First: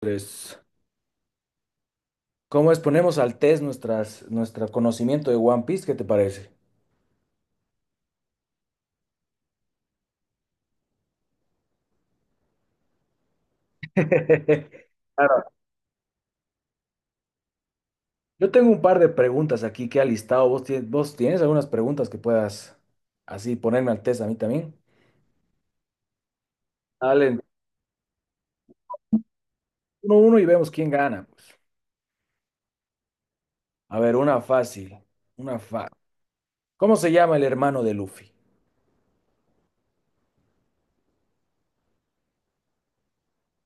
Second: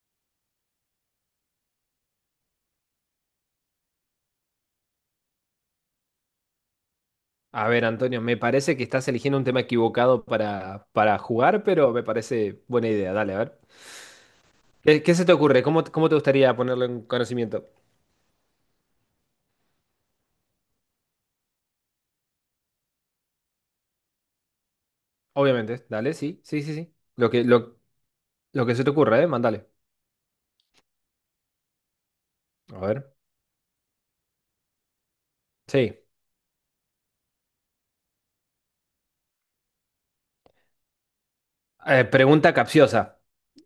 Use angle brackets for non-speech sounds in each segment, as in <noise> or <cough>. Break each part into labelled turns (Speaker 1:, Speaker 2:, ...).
Speaker 1: Tres. ¿Cómo exponemos al test nuestro conocimiento de One Piece? ¿Qué te parece?
Speaker 2: A ver, Antonio, me parece que estás eligiendo un tema equivocado para jugar, pero me parece buena idea. Dale, a ver.
Speaker 1: <laughs>
Speaker 2: ¿Qué se te
Speaker 1: Claro.
Speaker 2: ocurre? ¿Cómo te gustaría ponerlo en conocimiento?
Speaker 1: Yo tengo un par de preguntas aquí que he listado. ¿Vos tienes algunas preguntas que puedas así ponerme al test a mí también?
Speaker 2: Obviamente, dale, sí, sí, sí, sí. Lo
Speaker 1: Dale,
Speaker 2: que, lo, lo que se te ocurra, ¿eh? Mándale.
Speaker 1: uno a uno y vemos quién gana, pues.
Speaker 2: A ver.
Speaker 1: A ver, una fácil. Una fácil.
Speaker 2: Sí.
Speaker 1: ¿Cómo se llama el hermano de Luffy?
Speaker 2: Pregunta capciosa.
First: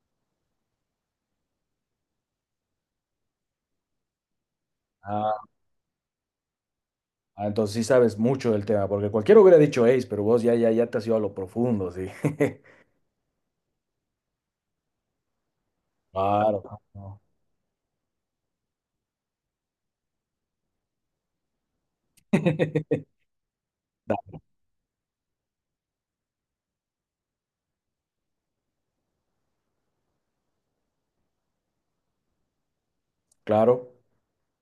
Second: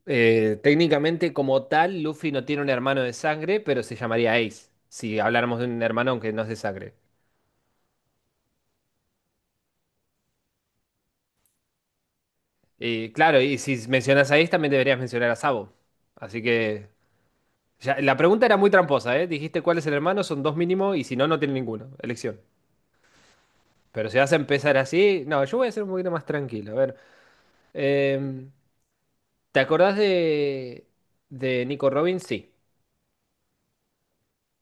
Speaker 2: Técnicamente, como tal, Luffy no tiene un hermano de sangre, pero se llamaría Ace, si
Speaker 1: Ah,
Speaker 2: habláramos de un hermano aunque no es de sangre.
Speaker 1: ah, entonces sí sabes mucho del tema, porque cualquiera hubiera dicho Ace, pero vos ya te has ido a lo profundo, sí. <laughs>
Speaker 2: Y claro, y si mencionas a Ace, también deberías mencionar a Sabo. Así
Speaker 1: Claro,
Speaker 2: que
Speaker 1: no.
Speaker 2: Ya, la pregunta era muy tramposa, ¿eh? Dijiste cuál es el hermano, son dos mínimo y si no, no tiene ninguno. Elección.
Speaker 1: <laughs>
Speaker 2: Pero si vas a empezar así, no, yo voy a ser un poquito más tranquilo. A ver, em, ¿te acordás de Nico Robbins? Sí.
Speaker 1: Claro.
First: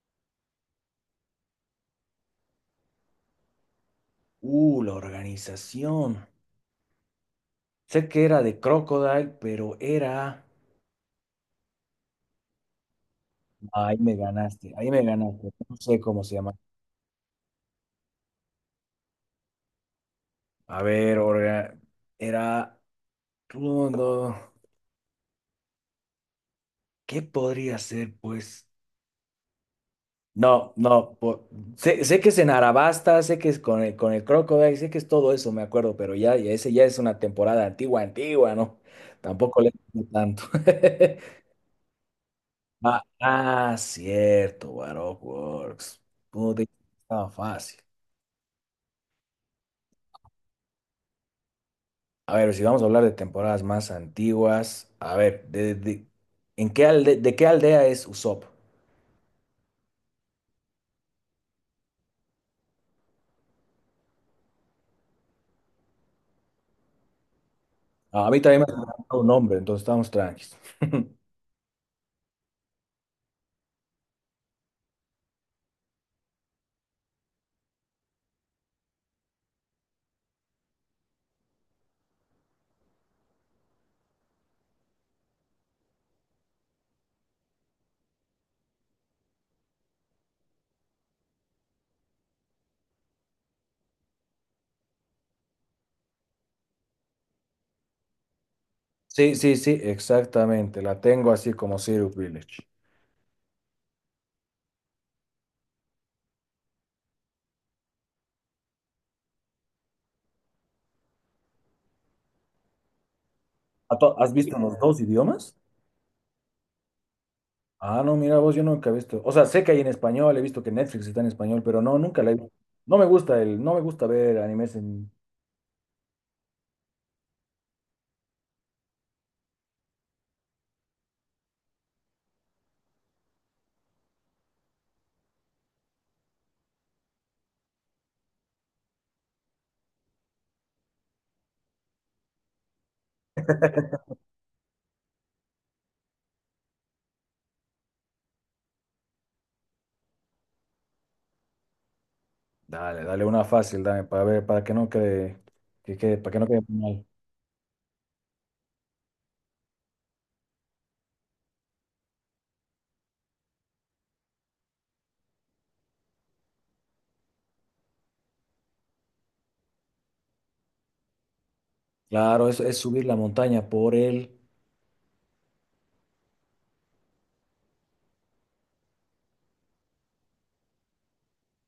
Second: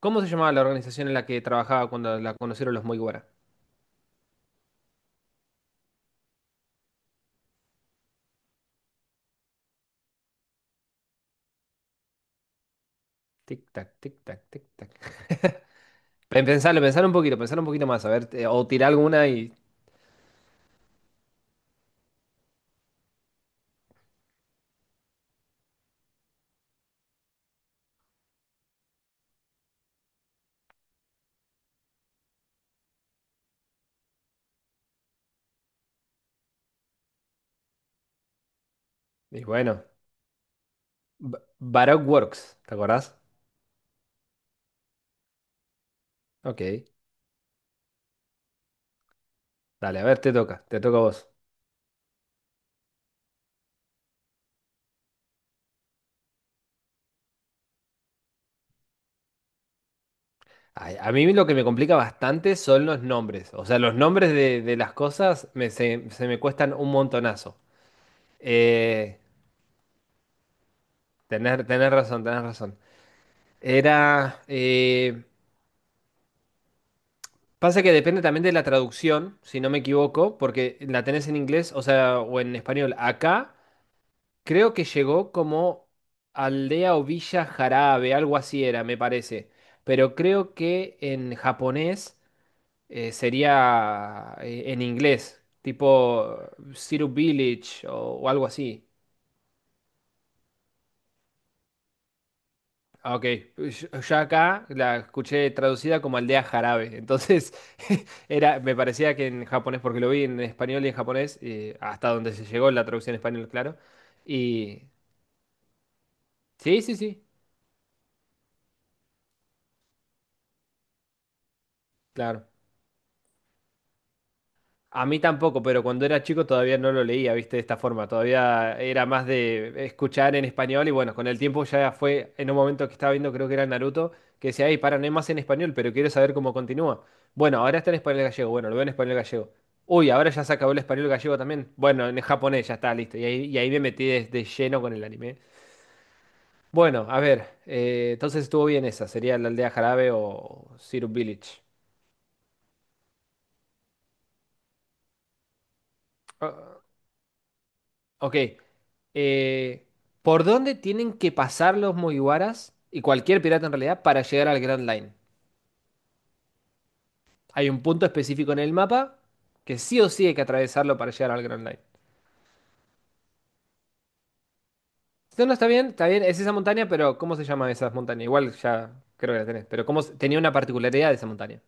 Speaker 2: ¿Cómo se llamaba la organización en la que trabajaba cuando la conocieron los Mugiwara?
Speaker 1: La organización. Sé que era de Crocodile, pero era...
Speaker 2: Tic tac,
Speaker 1: Ahí me
Speaker 2: tic tac, tic
Speaker 1: ganaste, ahí
Speaker 2: tac.
Speaker 1: me ganaste. No sé cómo se llama.
Speaker 2: Pensalo, pensalo un poquito más. A ver, o tirar alguna y,
Speaker 1: A ver, era... no no, ¿Qué podría ser, pues? No, no. Sé que es en Arabasta, sé que es con con el Crocodile, sé que es todo eso, me acuerdo, pero ya ese ya es una temporada antigua, ¿no?
Speaker 2: y
Speaker 1: Tampoco le
Speaker 2: bueno.
Speaker 1: sé tanto. <laughs>
Speaker 2: Baroque Works, ¿te
Speaker 1: Ah,
Speaker 2: acordás?
Speaker 1: ah, cierto, Baroque Works. Puta,
Speaker 2: Ok.
Speaker 1: estaba fácil.
Speaker 2: Dale, a ver, te toca a vos.
Speaker 1: A ver, si vamos a hablar de temporadas más antiguas, a ver, ¿en qué de qué aldea es Usopp?
Speaker 2: Ay, a mí lo que me complica bastante son los nombres. O sea, los nombres de las cosas se me cuestan un montonazo.
Speaker 1: Ah, a mí también me ha dado
Speaker 2: Eh,
Speaker 1: un nombre, entonces estamos tranquilos. <laughs>
Speaker 2: tener razón, tener razón. Era... eh, Pasa que depende también de la traducción, si no me equivoco, porque la tenés en inglés, o sea, o en español. Acá creo que llegó como aldea o villa jarabe, algo así era, me parece. Pero creo que en japonés, sería, en inglés, tipo Syrup Village o algo así.
Speaker 1: Sí, exactamente, la tengo así como Zero Village.
Speaker 2: Ah, ok, yo acá la escuché traducida como aldea jarabe, entonces <laughs> era, me parecía que en japonés, porque lo vi en español y en japonés, hasta donde se llegó la traducción en español, claro.
Speaker 1: ¿Has visto los
Speaker 2: Y
Speaker 1: dos idiomas?
Speaker 2: sí, sí, sí,
Speaker 1: Ah, no, mira vos, yo nunca he visto. O sea, sé que hay en español, he visto que Netflix está en español, pero no, nunca la he
Speaker 2: claro.
Speaker 1: visto. No me gusta no me gusta ver animes
Speaker 2: A
Speaker 1: en...
Speaker 2: mí tampoco, pero cuando era chico todavía no lo leía, viste, de esta forma. Todavía era más de escuchar en español y bueno, con el tiempo ya fue en un momento que estaba viendo, creo que era Naruto, que decía, ay, para, no hay más en español, pero quiero saber cómo continúa. Bueno, ahora está en español gallego, bueno, lo veo en español gallego. Uy, ahora ya se acabó el español gallego también. Bueno, en japonés ya está, listo. Y ahí me metí de lleno con el anime. Bueno, a ver, entonces estuvo bien esa, sería la aldea Jarabe o Zero Village.
Speaker 1: Dale, una fácil, dame, para ver, para que no quede
Speaker 2: Ah,
Speaker 1: mal.
Speaker 2: ok. eh, ¿Por dónde tienen que pasar los Mugiwaras y cualquier pirata en realidad para llegar al Grand Line? Hay un punto específico en el mapa que sí o sí hay que atravesarlo para llegar al Grand Line.
Speaker 1: Claro, es subir la montaña por el...
Speaker 2: Si no, no está bien, está bien, es esa montaña, pero ¿cómo se llama esa montaña? Igual ya creo que la tenés, pero ¿ tenía una particularidad de esa montaña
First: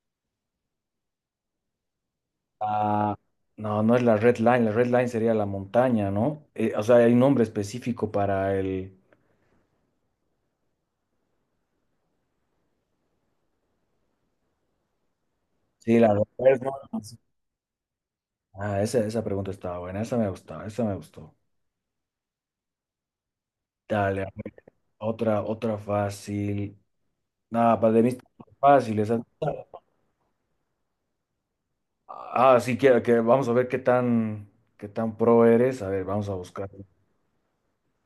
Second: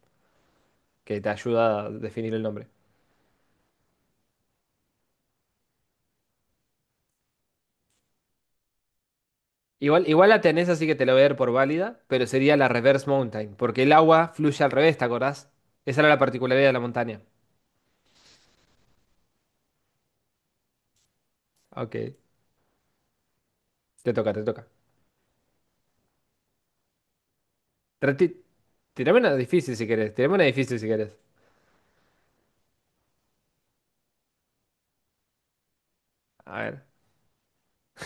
Speaker 2: que te ayuda a definir el nombre?
Speaker 1: ah, no, no es la Red Line sería la montaña, ¿no? O sea, hay un nombre específico para el...
Speaker 2: Igual la tenés, así que te la voy a dar por válida, pero sería la Reverse Mountain, porque el agua fluye al revés, ¿te acordás?
Speaker 1: Sí,
Speaker 2: Esa era
Speaker 1: la
Speaker 2: la
Speaker 1: Red
Speaker 2: particularidad
Speaker 1: Line.
Speaker 2: de la montaña.
Speaker 1: Ah, esa pregunta estaba buena, esa me gustaba, esa me gustó.
Speaker 2: Ok, te
Speaker 1: Dale, a
Speaker 2: toca, te
Speaker 1: ver,
Speaker 2: toca.
Speaker 1: otra fácil. Nada, para de mí están
Speaker 2: Trati-
Speaker 1: fáciles.
Speaker 2: Tirame
Speaker 1: Ah,
Speaker 2: una difícil si querés. Tirame una difícil si querés.
Speaker 1: ah, sí, que vamos a ver qué tan pro eres. A ver, vamos a
Speaker 2: A
Speaker 1: buscar.
Speaker 2: ver.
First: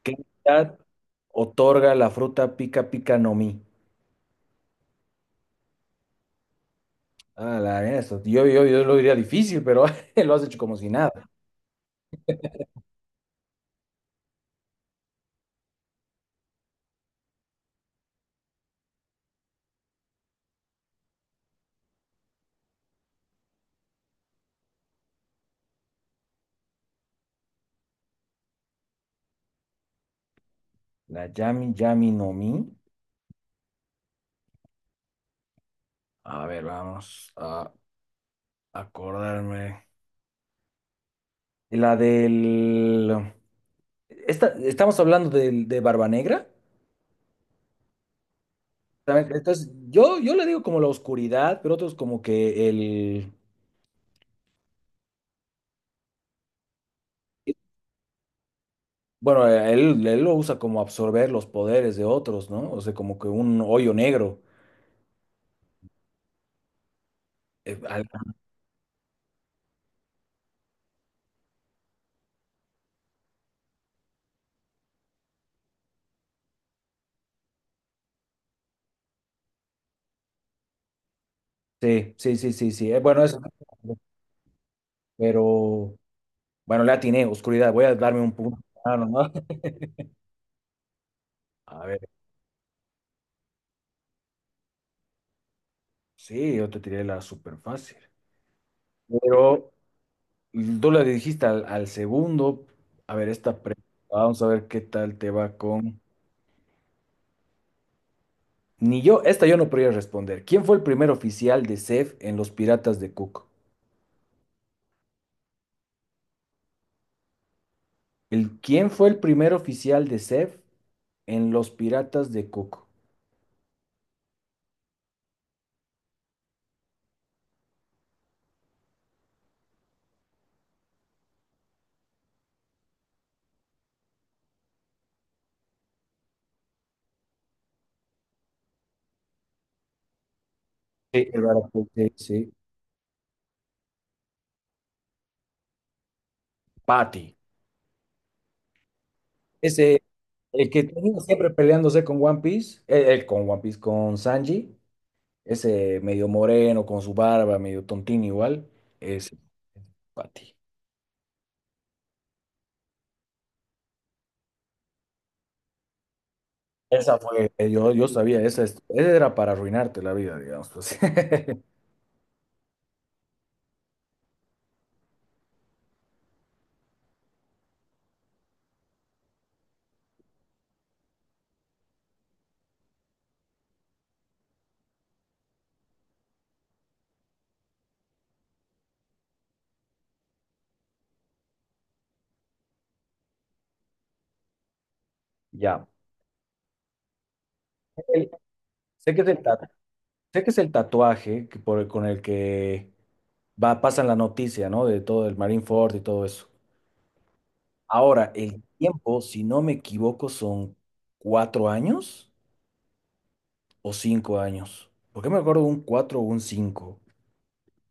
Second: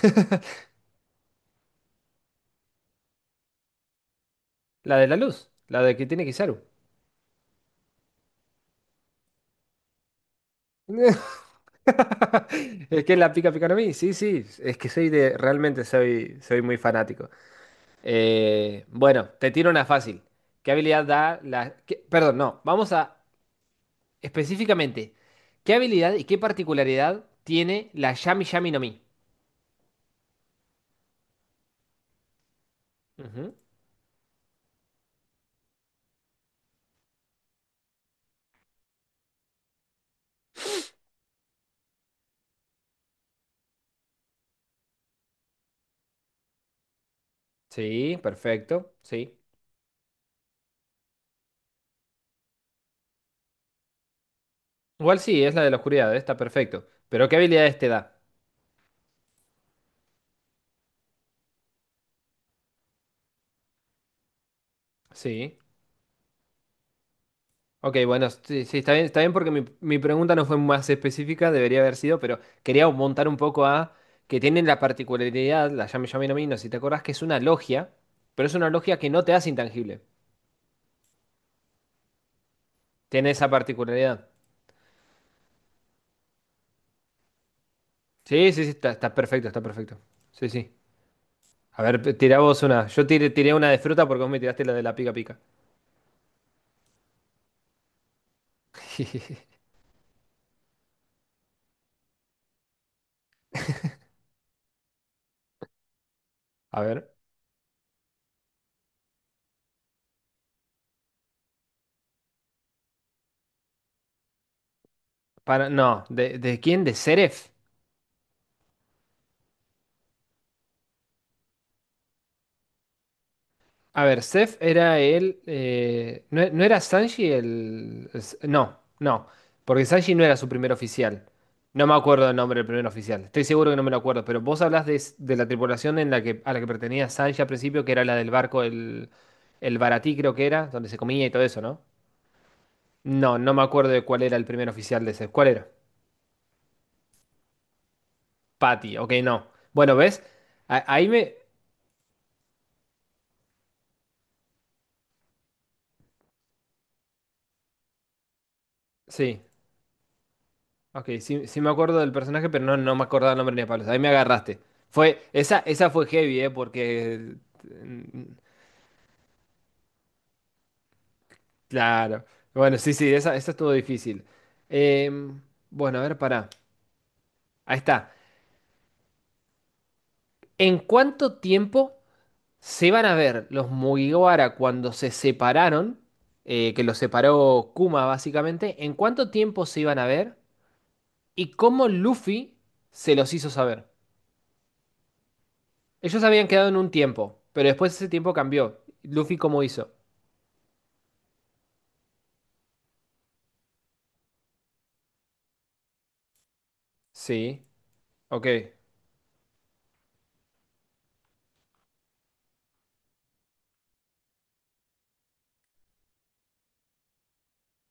Speaker 1: ¿Qué edad otorga la fruta pica pica no mi?
Speaker 2: La de la luz. La de que tiene Kizaru.
Speaker 1: Ah, la eso. Yo lo diría difícil, pero <laughs> lo has hecho como si nada.
Speaker 2: <laughs> Es que la pica pica a mí. Sí, sí. Es que soy de. Realmente soy muy fanático. Bueno, te tiro una fácil. ¿Qué habilidad da la? Perdón, no. Vamos a. Específicamente. ¿Qué habilidad y qué particularidad tiene la Yami Yami no Mi?
Speaker 1: La Yami Yami no Mi.
Speaker 2: Ujú.
Speaker 1: A ver, vamos a acordarme. La del. Esta, estamos hablando Barba Negra.
Speaker 2: Sí, perfecto.
Speaker 1: ¿Saben?
Speaker 2: Sí.
Speaker 1: Entonces, yo le digo como la oscuridad, pero otros como que el.
Speaker 2: Igual sí, es la de la oscuridad. Está perfecto. Pero ¿qué habilidades te da?
Speaker 1: Bueno, él lo usa como absorber los poderes de otros, ¿no? O sea, como que un hoyo negro.
Speaker 2: Sí.
Speaker 1: Eh,
Speaker 2: Ok,
Speaker 1: al-
Speaker 2: bueno, sí, sí, está bien, está bien, porque mi pregunta no fue más específica, debería haber sido, pero quería montar un poco a que tienen la particularidad, la llame llamen a mí, no sé si te acordás, que es una logia, pero es una logia que no te hace intangible.
Speaker 1: sí, sí, sí, sí, sí. Bueno,
Speaker 2: Tiene
Speaker 1: eso.
Speaker 2: esa particularidad.
Speaker 1: Pero. Bueno, la atiné, oscuridad. Voy a darme un
Speaker 2: Sí,
Speaker 1: punto.
Speaker 2: sí, sí, está,
Speaker 1: Ah,
Speaker 2: está
Speaker 1: nomás.
Speaker 2: perfecto, está perfecto. Sí, sí. A
Speaker 1: A
Speaker 2: ver,
Speaker 1: ver,
Speaker 2: tirá vos una. Yo tiré una de fruta porque vos me tiraste la de la pica pica.
Speaker 1: sí, yo te tiré la súper fácil.
Speaker 2: <laughs>
Speaker 1: Pero tú la dijiste al segundo. A ver, esta pregunta. Vamos a ver qué tal te va con.
Speaker 2: A ver,
Speaker 1: Ni yo, esta yo no podría responder. ¿Quién fue el primer oficial de CEF en Los Piratas de Cook?
Speaker 2: para, no, ¿de quién? ¿De Seref?
Speaker 1: El, ¿quién fue el primer oficial de CEF en Los Piratas de Cook?
Speaker 2: A ver, Seth era el. No, no era Sanji el. No, no. Porque Sanji no era su primer oficial. No me acuerdo el nombre del primer oficial. Estoy seguro que no me lo acuerdo. Pero vos hablás de la tripulación en la que, a la que pertenecía Sanji al principio, que era la del barco, el Baratí, creo que era, donde se comía
Speaker 1: Sí,
Speaker 2: y
Speaker 1: el
Speaker 2: todo eso, ¿no?
Speaker 1: Baracuy, sí, sí.
Speaker 2: No, no me acuerdo de cuál era el primer oficial de Seth. ¿Cuál era?
Speaker 1: Patty.
Speaker 2: Patty, ok, no. Bueno,
Speaker 1: Ese,
Speaker 2: ¿ves?
Speaker 1: el que
Speaker 2: Ahí
Speaker 1: tenía
Speaker 2: me.
Speaker 1: siempre peleándose con One Piece, con One Piece, con Sanji. Ese medio moreno, con su barba, medio tontín igual, ese
Speaker 2: Sí.
Speaker 1: Pati.
Speaker 2: Ok, sí, sí me acuerdo del personaje, pero no, no me acordaba el nombre ni a palos. Ahí me agarraste. Esa fue heavy, ¿eh?
Speaker 1: Esa
Speaker 2: Porque...
Speaker 1: fue, yo
Speaker 2: mm,
Speaker 1: sabía, esa era para arruinarte la vida, digamos, pues. <laughs>
Speaker 2: Claro. Bueno, sí, sí, esa estuvo difícil. Em, bueno, a ver, pará. Ahí está. ¿En cuánto tiempo se van a ver los Mugiwara cuando se separaron? Que los separó Kuma, básicamente. ¿En cuánto tiempo se iban a ver? ¿Y cómo Luffy se los hizo saber?
Speaker 1: Ya.
Speaker 2: Ellos habían quedado en un tiempo, pero después ese
Speaker 1: El-
Speaker 2: tiempo cambió.
Speaker 1: sé que es
Speaker 2: Luffy,
Speaker 1: el,
Speaker 2: ¿cómo
Speaker 1: ta-
Speaker 2: hizo?
Speaker 1: Sé que es el tatuaje que con el que va, pasan la noticia, ¿no? De todo el Marine Ford y todo eso.
Speaker 2: Sí,
Speaker 1: Ahora,
Speaker 2: ok.
Speaker 1: el tiempo, si no me equivoco, son 4 años o 5 años. ¿Por qué me acuerdo un cuatro o un cinco?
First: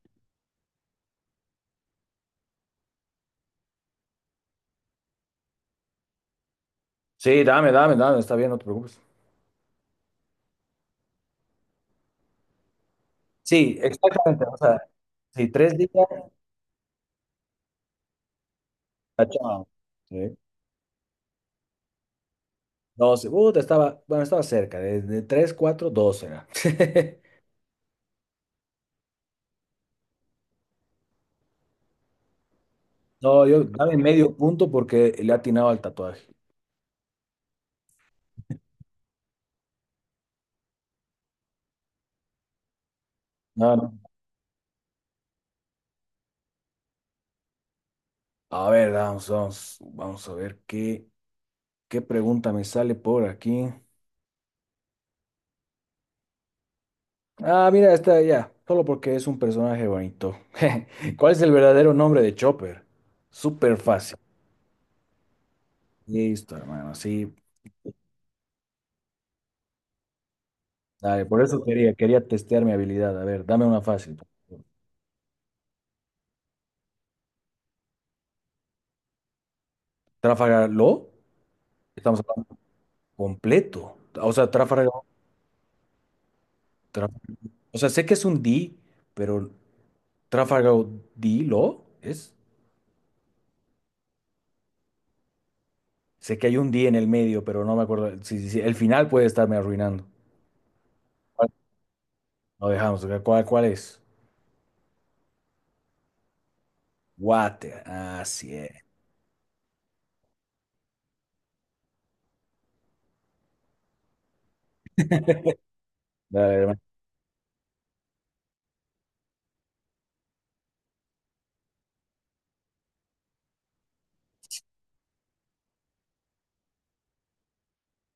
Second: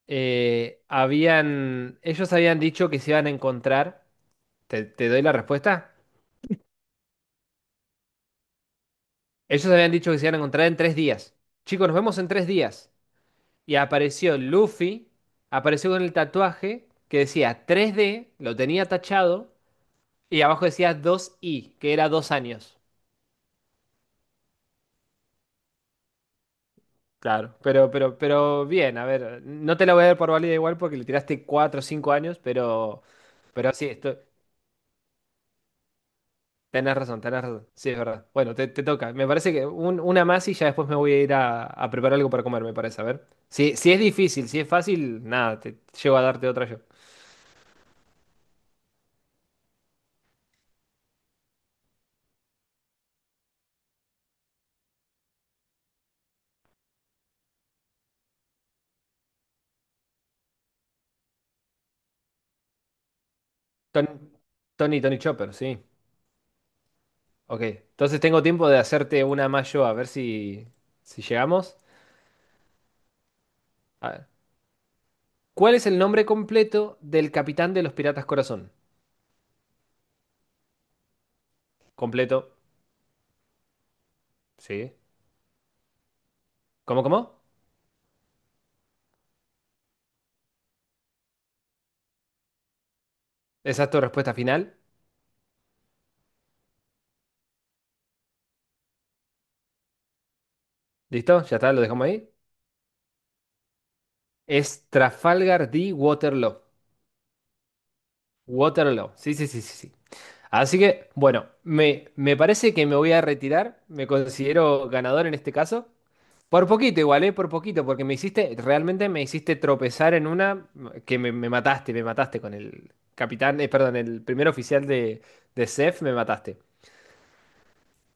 Speaker 2: Ellos habían dicho que se iban a encontrar. ¿Te doy la respuesta?
Speaker 1: Sí, dame, está bien, no te preocupes.
Speaker 2: Ellos habían dicho que se iban a encontrar en 3 días. Chicos, nos vemos en 3 días. Y
Speaker 1: Sí,
Speaker 2: apareció
Speaker 1: exactamente. O sea,
Speaker 2: Luffy,
Speaker 1: sí, 3 días,
Speaker 2: apareció con el tatuaje que decía tres d, lo tenía tachado,
Speaker 1: tachado. Sí.
Speaker 2: y abajo decía dos i, que era 2 años.
Speaker 1: 12. Te estaba, bueno, estaba cerca, de 3, 4, 12 era. <laughs>
Speaker 2: Claro, pero bien, a ver, no te la voy a dar por válida igual porque le tiraste 4 o 5 años, pero,
Speaker 1: No, yo
Speaker 2: pero sí,
Speaker 1: dame
Speaker 2: esto,
Speaker 1: medio punto porque le atinaba al tatuaje.
Speaker 2: tenés razón, sí, es verdad. Bueno, te toca, me parece que una más y ya después me voy a ir a preparar algo para comer, me parece, a ver.
Speaker 1: No,
Speaker 2: Si
Speaker 1: no.
Speaker 2: es difícil, si es fácil, nada, te llego a darte otra yo.
Speaker 1: A ver, vamos, vamos a ver qué pregunta me sale por aquí. Ah, mira, está ya, solo porque es un personaje bonito. <laughs> ¿Cuál es el verdadero nombre de Chopper? Súper fácil.
Speaker 2: Ton- Tony, Tony Chopper, sí,
Speaker 1: Listo, hermano, sí.
Speaker 2: ok. Entonces tengo tiempo de hacerte una más yo, a ver si
Speaker 1: Dale, por eso
Speaker 2: llegamos.
Speaker 1: quería testear mi habilidad. A ver, dame una
Speaker 2: A
Speaker 1: fácil.
Speaker 2: ver. ¿Cuál es el nombre completo del capitán de los Piratas Corazón?
Speaker 1: Trafalgar Law, estamos
Speaker 2: Completo,
Speaker 1: hablando completo. O sea,
Speaker 2: sí. ¿Cómo,
Speaker 1: Traf-
Speaker 2: cómo?
Speaker 1: o sea, sé que es un D, pero Trafalgar D Law es.
Speaker 2: Esa es tu respuesta final.
Speaker 1: Sé que hay un D en el medio, pero no me acuerdo. Sí, sí, sí, el final puede estarme arruinando.
Speaker 2: ¿Listo?
Speaker 1: ¿Cuál?
Speaker 2: Ya está, lo dejamos ahí.
Speaker 1: Lo dejamos. Cuál es?
Speaker 2: Es Trafalgar de Waterloo.
Speaker 1: Water. Así es.
Speaker 2: Waterloo. Sí, sí, sí, sí, sí. Así que, bueno, me parece que me voy a retirar. Me considero ganador en este caso.
Speaker 1: Dale,
Speaker 2: Por
Speaker 1: hermano.
Speaker 2: poquito igual, ¿eh? Por poquito, porque realmente me hiciste tropezar en una que me mataste con el capitán, perdón, el primer oficial de CEF, me mataste.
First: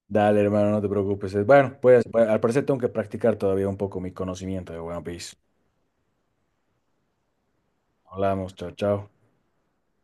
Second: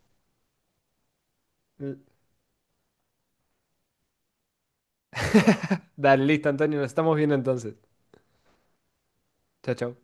Speaker 1: Dale, hermano, no te preocupes. Bueno,
Speaker 2: Mm,
Speaker 1: pues, al parecer tengo que practicar todavía un poco mi conocimiento de One Piece.
Speaker 2: Dale, listo, Antonio, nos estamos viendo entonces.
Speaker 1: Hablamos, chao, chao.
Speaker 2: Chao, chao.